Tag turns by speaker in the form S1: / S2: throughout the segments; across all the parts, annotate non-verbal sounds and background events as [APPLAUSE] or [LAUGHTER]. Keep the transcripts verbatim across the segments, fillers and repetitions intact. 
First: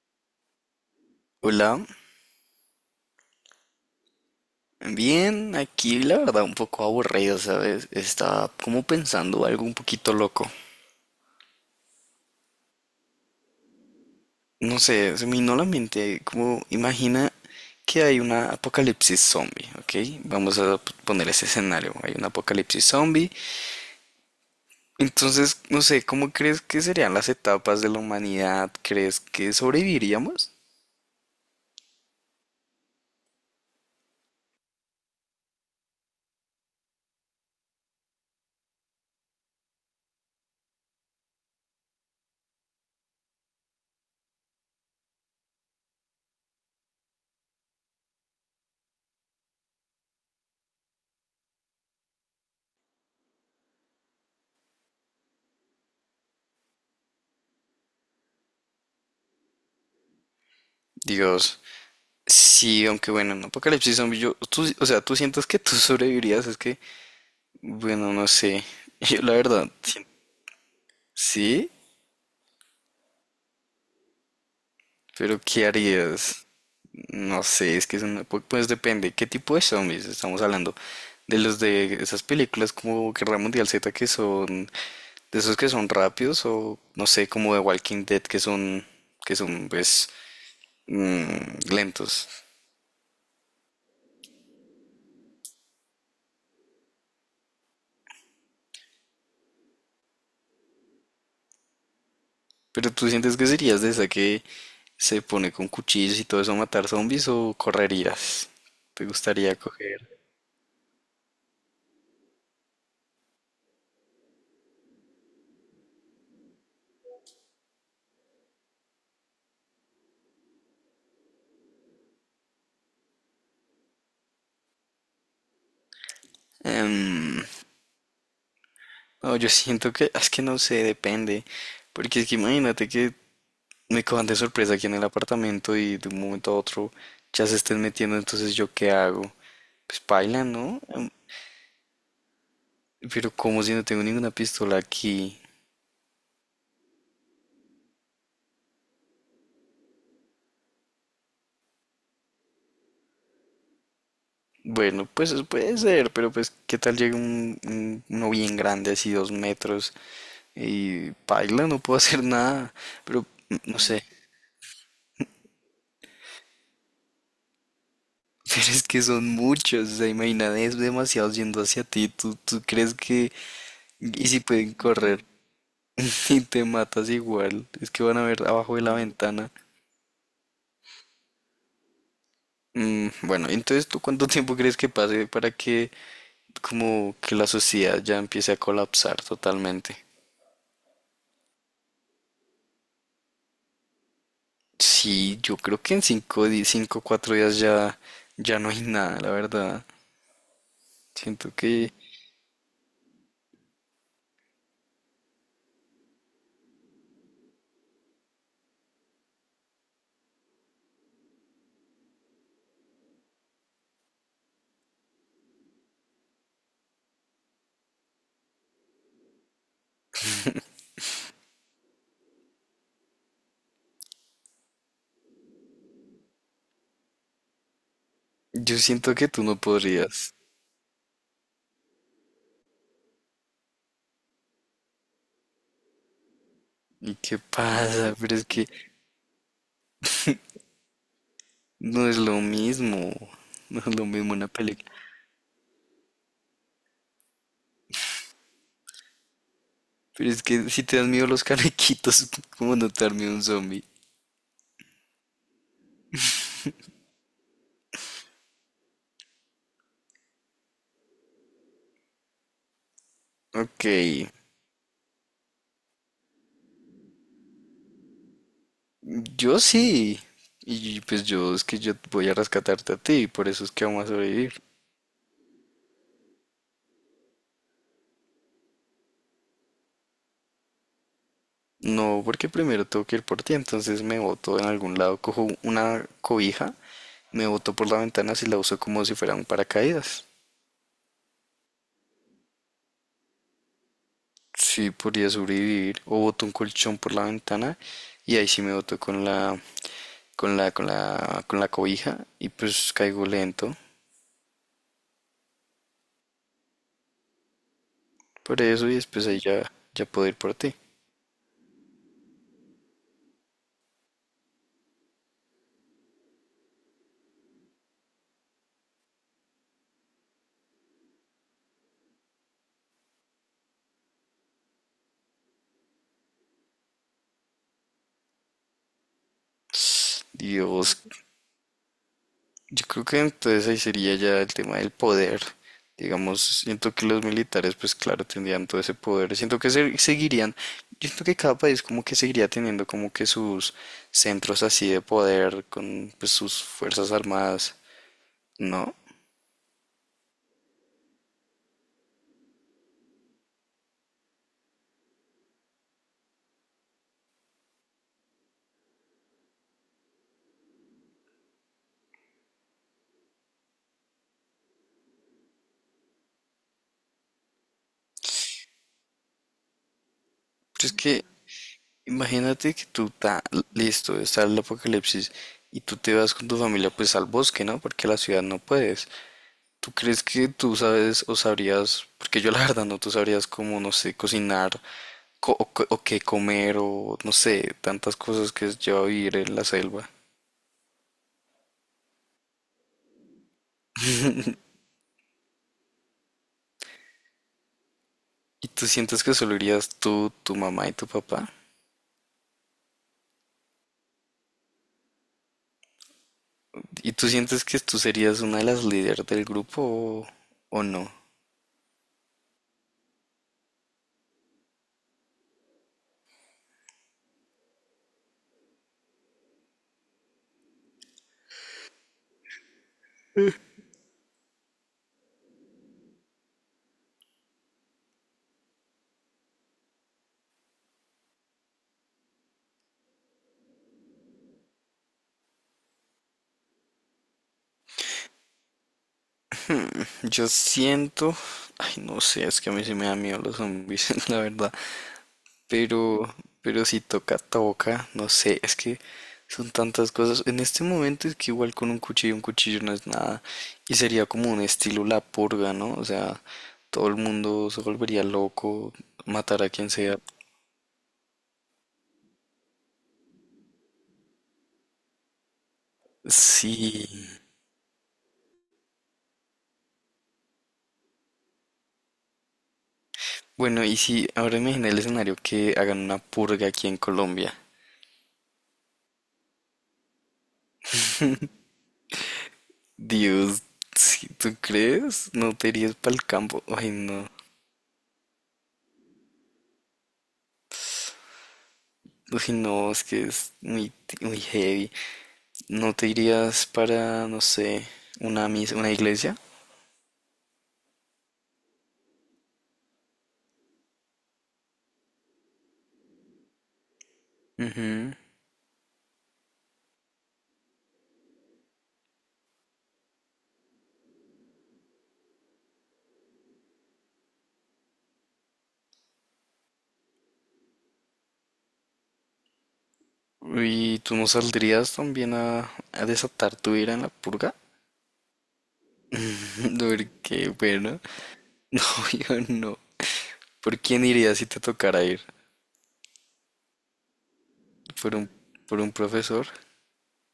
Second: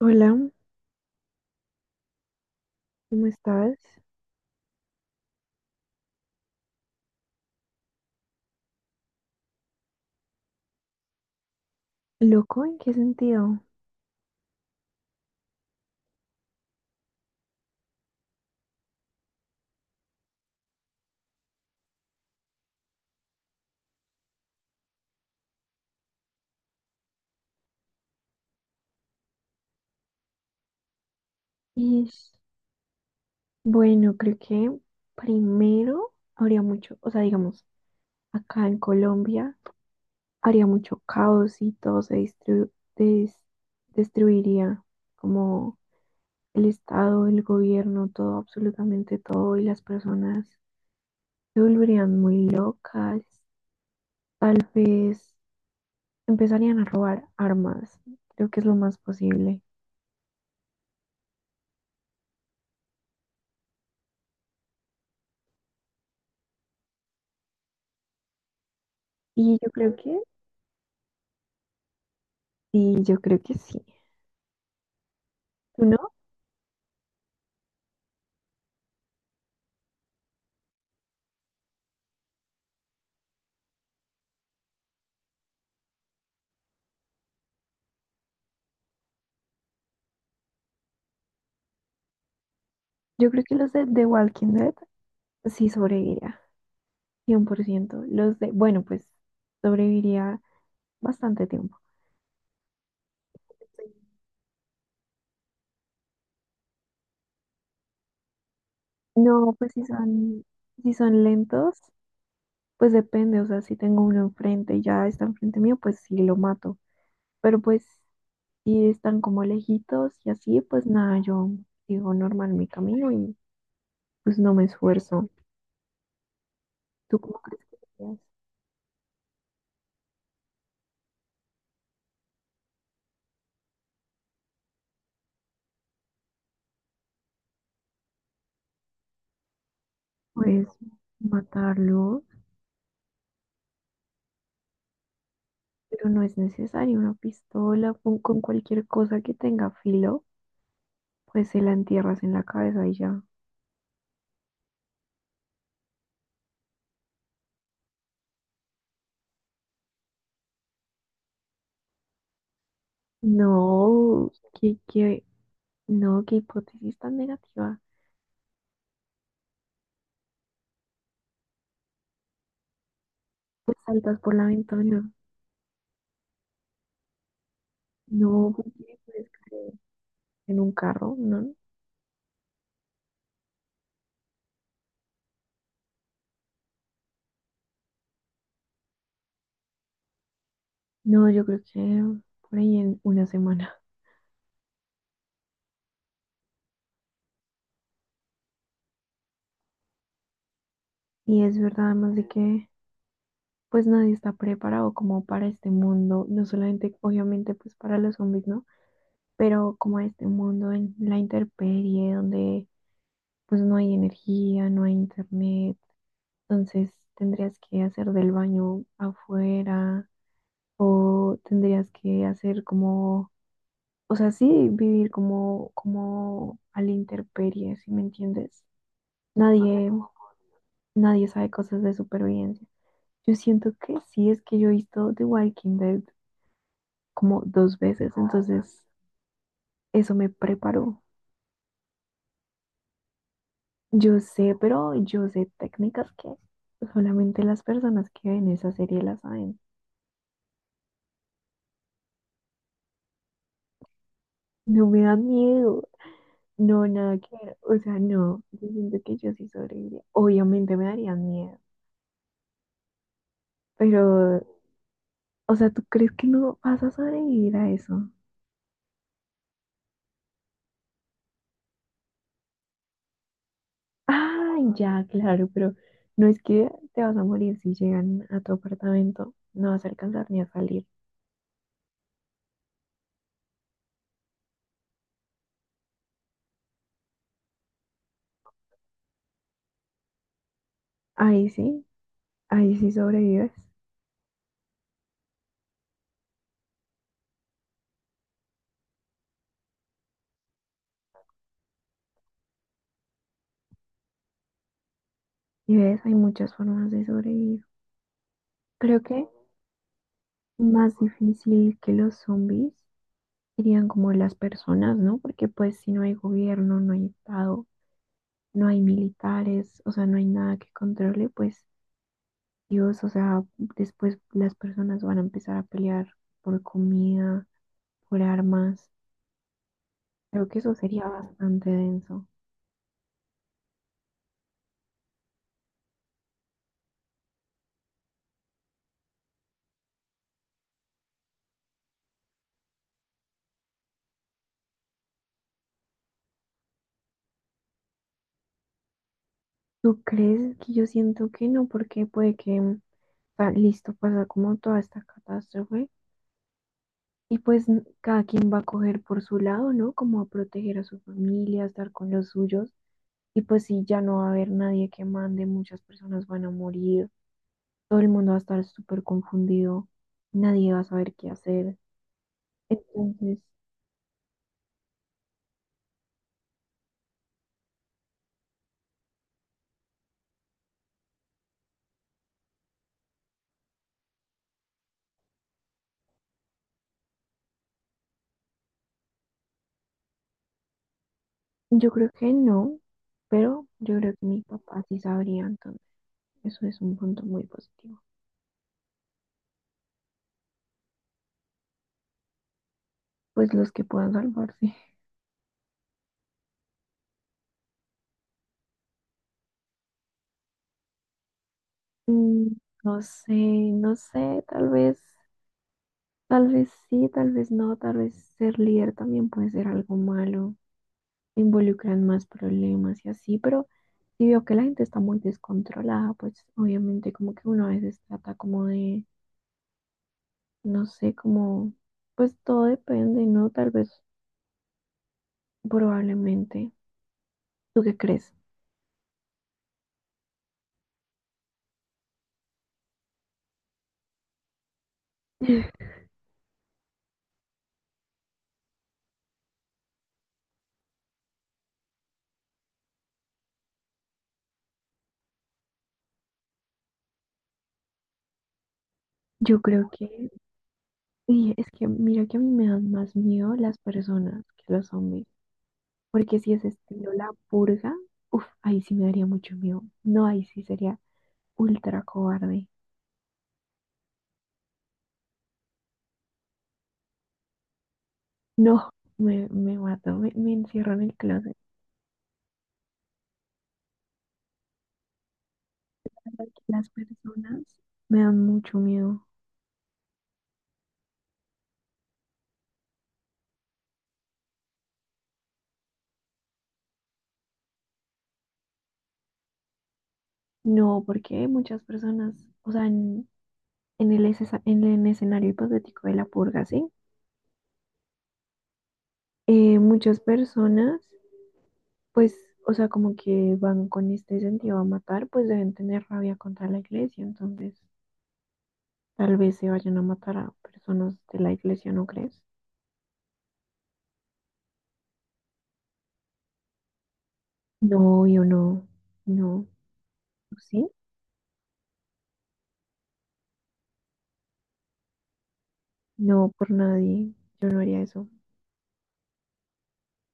S1: Hola,
S2: Hola,
S1: ¿cómo estás?
S2: bien, aquí la verdad un poco aburrido, ¿sabes? Estaba como pensando algo un poquito loco.
S1: ¿Loco? ¿En qué sentido?
S2: No sé, se me vino a la mente, como imagina que hay una apocalipsis zombie, ¿ok? Vamos a p- poner ese escenario, hay un apocalipsis zombie. Entonces, no sé, ¿cómo crees que serían las etapas de la humanidad? ¿Crees que sobreviviríamos?
S1: Ish, bueno, creo que primero habría mucho, o sea, digamos, acá en Colombia habría mucho caos y todo se distru- des- destruiría, como el Estado, el gobierno, todo, absolutamente todo, y las personas se volverían muy locas, tal vez empezarían a robar armas, creo que es lo más posible.
S2: Dios, sí, aunque bueno, en apocalipsis zombie, yo, tú, o sea, tú sientas que tú [LAUGHS] sobrevivirías, es que, bueno, no sé. [LAUGHS] Yo la
S1: Y yo
S2: verdad.
S1: creo que,
S2: ¿Sí?
S1: sí, yo creo que sí.
S2: ¿Pero qué
S1: ¿Tú no?
S2: harías? No sé, es que es una... pu- Pues depende. ¿Qué tipo de zombies estamos hablando? De los de esas películas como Guerra Mundial Z que son, de esos que son rápidos, o no sé, como de Walking Dead que son, que son pues mm, lentos.
S1: Yo creo que los de The Walking Dead sí sobreviviría, cien por ciento. Los de, bueno, pues sobreviviría bastante tiempo.
S2: ¿Pero tú sientes que serías de esa que se pone con cuchillos y todo eso a matar zombies o correrías? ¿Te
S1: No,
S2: gustaría
S1: pues si
S2: coger?
S1: son, si son lentos, pues depende, o sea, si tengo uno enfrente y ya está enfrente mío, pues sí lo mato. Pero pues si están como lejitos y así, pues nada, yo sigo normal mi camino y pues no me esfuerzo. ¿Tú cómo
S2: Em,
S1: crees que podrías,
S2: No, yo siento que es que no sé, depende. Porque es que imagínate que me cojan de sorpresa aquí en el apartamento y de un momento a otro ya se estén metiendo, entonces yo qué hago. Pues paila,
S1: pues
S2: ¿no? Em,
S1: matarlo?
S2: Pero como si no tengo ninguna pistola aquí.
S1: Pero no es necesario una pistola, pon- con cualquier cosa que tenga filo, pues se la entierras en la cabeza y ya.
S2: Bueno, pues eso puede ser, pero pues qué tal llega un, un- uno bien grande, así dos metros, y paila, no puedo [LAUGHS] hacer nada. Pero mm, no sé.
S1: No,
S2: [LAUGHS]
S1: qué, qué, no, qué hipótesis tan negativa.
S2: Pero es que son muchos, o sea, imagínate, es demasiado yendo hacia ti. ¿Tú, tú crees que?
S1: Pues saltas
S2: Y
S1: por
S2: si
S1: la
S2: pueden
S1: ventana.
S2: correr [LAUGHS] y te matas igual, es que van a ver
S1: No,
S2: abajo de la
S1: porque puedes
S2: ventana.
S1: caer en un carro, ¿no?
S2: Mm, bueno, entonces ¿tú cuánto tiempo crees que pase para que como que la sociedad ya empiece a colapsar totalmente?
S1: No, yo creo que por ahí en una semana.
S2: Sí, yo creo que en cinco, di- cinco, cuatro días ya, ya no hay nada, la verdad.
S1: Y
S2: Siento
S1: es verdad,
S2: que,
S1: además de que pues nadie está preparado como para este mundo, no solamente obviamente pues para los zombies, ¿no? Pero como este mundo en la intemperie, donde pues no hay energía, no hay internet, entonces tendrías que hacer del baño afuera o tendrías que hacer como, o sea, sí, vivir como, como a la intemperie, ¿si me entiendes?
S2: yo siento que tú no
S1: Nadie,
S2: podrías.
S1: nadie sabe cosas de supervivencia. Yo siento que sí, es que yo he visto The Walking Dead
S2: ¿Y qué
S1: como dos veces,
S2: pasa? Pero es que
S1: entonces eso me preparó.
S2: no es lo mismo, [LAUGHS] no es lo
S1: Yo
S2: mismo una
S1: sé,
S2: película.
S1: pero yo sé técnicas que solamente las personas que ven esa serie las saben.
S2: Pero es que si te dan miedo los canequitos, [LAUGHS] ¿cómo no te da miedo un zombie?
S1: No me da miedo. No, nada que ver. O sea, no. Yo siento que yo sí sobreviviría. Obviamente me darían miedo.
S2: Ok,
S1: Pero, o sea, ¿tú crees que no vas a sobrevivir a eso?
S2: yo sí. Y pues yo es que yo voy a rescatarte a ti, por eso es que vamos a sobrevivir.
S1: Ay, ya, claro, pero no es que te vas a morir si llegan a tu apartamento. No vas a alcanzar ni a salir.
S2: No, porque primero tengo que ir por ti, entonces me boto en algún lado, cojo una cobija, me boto por la ventana y la uso como si fuera un paracaídas.
S1: Ahí sí, ahí sí sobrevives.
S2: Sí, podría sobrevivir. O boto un colchón por la ventana y ahí sí me boto con la, con la, con la, con la cobija y pues caigo lento.
S1: Y ves, hay muchas formas de sobrevivir.
S2: Por eso y
S1: Creo que
S2: después ahí ya, ya puedo ir por ti.
S1: más difícil que los zombies serían como las personas, ¿no? Porque pues si no hay gobierno, no hay estado. No hay militares, o sea, no hay nada que controle, pues Dios, o sea, después las personas van a empezar a pelear por comida, por armas. Creo que eso
S2: Dios,
S1: sería bastante denso.
S2: yo creo que entonces ahí sería ya el tema del poder. Digamos, siento que los militares, pues claro, tendrían todo ese poder. Siento que se- seguirían, yo siento que cada país como que seguiría teniendo como que sus centros así de poder con pues sus fuerzas armadas, ¿no?
S1: ¿Tú crees que yo siento que no? Porque puede que, o sea, listo, pasa como toda esta catástrofe y pues n- cada quien va a coger por su lado, ¿no? Como a proteger a su familia, a estar con los suyos. Y pues si ya no va a haber nadie que mande, muchas personas van a morir. Todo el mundo va a estar súper confundido, nadie va a
S2: Pero es
S1: saber
S2: que
S1: qué hacer.
S2: imagínate que tú
S1: Entonces,
S2: estás listo, está el apocalipsis y tú te vas con tu familia pues al bosque, ¿no? Porque a la ciudad no puedes. ¿Tú crees que tú sabes o sabrías, porque yo la verdad no, tú sabrías cómo, no sé, cocinar? co- o, co- o qué comer o no sé, tantas cosas que es lleva a vivir en la selva?
S1: yo creo que no, pero yo creo que mi papá sí sabría, entonces eso es un punto muy positivo.
S2: Y tú sientes que solo irías tú, tu mamá y tu papá.
S1: Pues los que puedan salvarse. [LAUGHS]
S2: Y tú sientes que tú serías una de las líderes del grupo, o, o no.
S1: Mm, no sé, no sé, tal vez, tal vez sí, tal vez no, tal vez ser líder también puede ser algo malo, involucran más problemas y así, pero si veo que la gente está muy descontrolada, pues obviamente como que uno a veces trata como de no sé, cómo pues todo depende, ¿no? Tal vez, probablemente. ¿Tú qué crees?
S2: Yo siento, ay, no sé, es que a mí sí me da miedo los zombies, [LAUGHS] la verdad.
S1: [LAUGHS]
S2: Pero, pero si toca toca, no sé, es que son tantas cosas. En este momento es que igual con un cuchillo, un cuchillo no es nada. Y sería como un estilo la purga, ¿no? O sea, todo el mundo se volvería loco,
S1: Yo
S2: matar a
S1: creo
S2: quien sea.
S1: que, y es que mira que a mí me dan más miedo las personas que los zombies, porque si es
S2: Sí.
S1: estilo la purga, uff, ahí sí me daría mucho miedo. No, ahí sí sería ultra cobarde.
S2: Bueno, y si ahora imagina el escenario que hagan una purga aquí en Colombia.
S1: No, me, me mato, me, me encierro en el closet.
S2: Dios, si tú crees, no te irías para el campo.
S1: Las
S2: Ay, no.
S1: personas me dan mucho miedo.
S2: Ay, no, es que es muy, muy heavy. ¿No te irías para, no sé, una mis una iglesia?
S1: No, porque muchas personas, o sea, n- en el, escesa- en el escenario hipotético de la purga, ¿sí?
S2: Ujú.
S1: Eh, muchas personas, pues, o sea, como que van con este sentido a matar, pues deben tener rabia contra la iglesia, entonces tal vez se vayan a matar a personas de la iglesia, ¿no crees?
S2: ¿Y tú no saldrías también a, a desatar tu ira en la purga?
S1: No, yo no, no,
S2: [LAUGHS] Porque,
S1: ¿sí?
S2: bueno, [LAUGHS] no, yo no. ¿Por quién irías si te tocara ir?
S1: No, por nadie, yo no haría
S2: ¿Por un,
S1: eso.
S2: por un profesor?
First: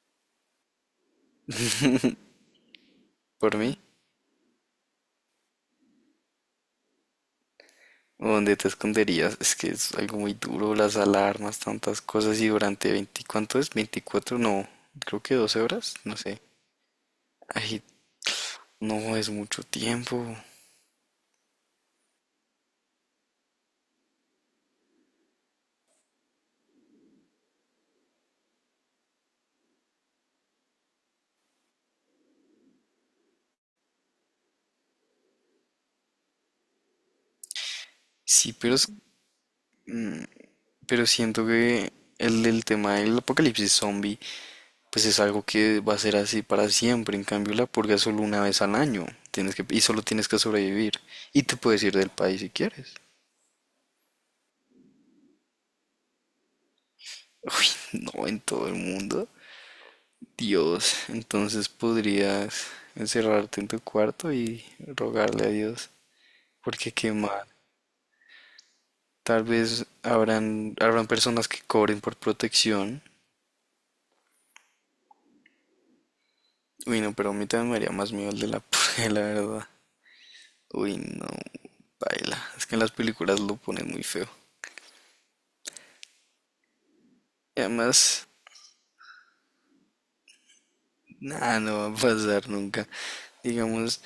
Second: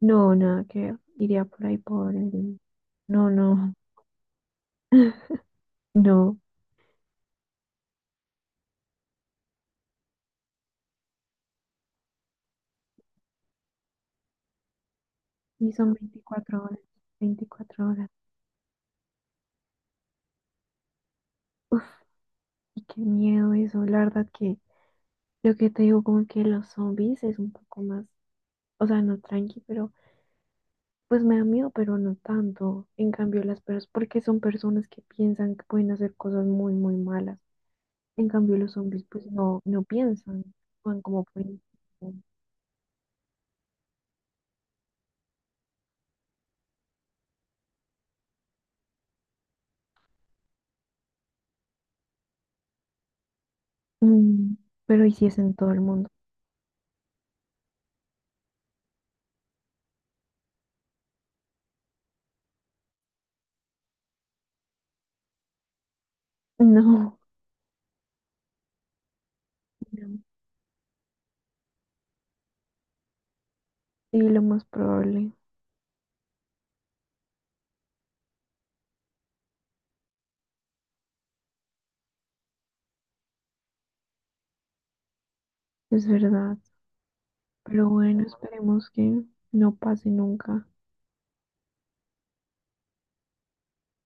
S1: No, nada que ver, iría por ahí por el... No,
S2: ¿Por
S1: no,
S2: mí?
S1: [LAUGHS] no,
S2: ¿O dónde te esconderías? Es que es algo muy duro, las alarmas, tantas cosas y durante veinte, ¿cuánto es? Veinticuatro no, creo que doce
S1: y son
S2: horas, no sé.
S1: veinticuatro horas,
S2: Ay,
S1: veinticuatro horas.
S2: no, es mucho tiempo.
S1: Uf. Y qué miedo eso, la verdad que lo que te digo como que los zombies es un poco más, o sea, no tranqui, pero pues me da miedo, pero no tanto. En cambio las personas, porque son personas que piensan que pueden hacer cosas muy, muy malas. En
S2: Sí.
S1: cambio los
S2: pero es...
S1: zombies pues no, no
S2: mm,
S1: piensan, van
S2: Pero
S1: como por
S2: siento que
S1: instinto.
S2: el, el tema del apocalipsis zombie, pues es algo que va a ser así para siempre. En cambio, la purga es solo una vez al año. Tienes que, y solo tienes que sobrevivir. Y te puedes ir del país si quieres.
S1: Mm, pero y si es en todo el mundo.
S2: [LAUGHS] Uy, no, en todo el mundo. Dios, entonces podrías encerrarte en tu cuarto y rogarle a Dios.
S1: [LAUGHS]
S2: Porque qué
S1: No,
S2: mal. Tal vez
S1: no.
S2: habrán, habrán personas que cobren por protección.
S1: Sí, lo más probable,
S2: Uy, no, pero a mí también me haría más miedo el de la purga, [LAUGHS] la verdad. Uy, no, baila. Es que en las películas lo ponen muy feo.
S1: es verdad.
S2: Y
S1: Pero bueno,
S2: además,
S1: esperemos que no pase nunca.
S2: nada, no va a pasar nunca. Digamos,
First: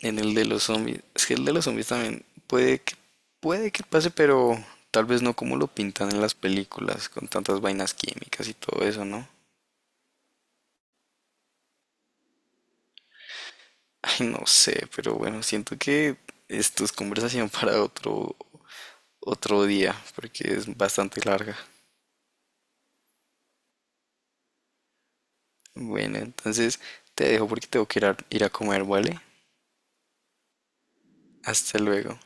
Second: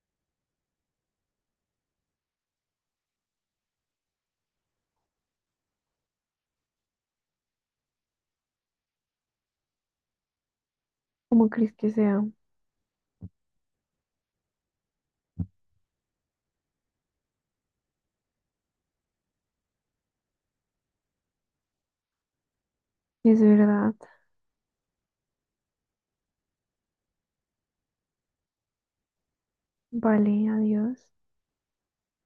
S2: en el de los zombies. Es que el de los zombies también puede que, puede que pase, pero tal vez no como lo pintan en las películas, con tantas vainas químicas y todo eso, ¿no?
S1: Como crees que sea,
S2: Ay, no sé, pero bueno, siento que esto es conversación [LAUGHS] para otro, otro día, porque es bastante larga.
S1: es verdad.
S2: Bueno, entonces te dejo porque tengo que ir a, ir a comer, ¿vale?
S1: Vale, adiós.
S2: Hasta luego.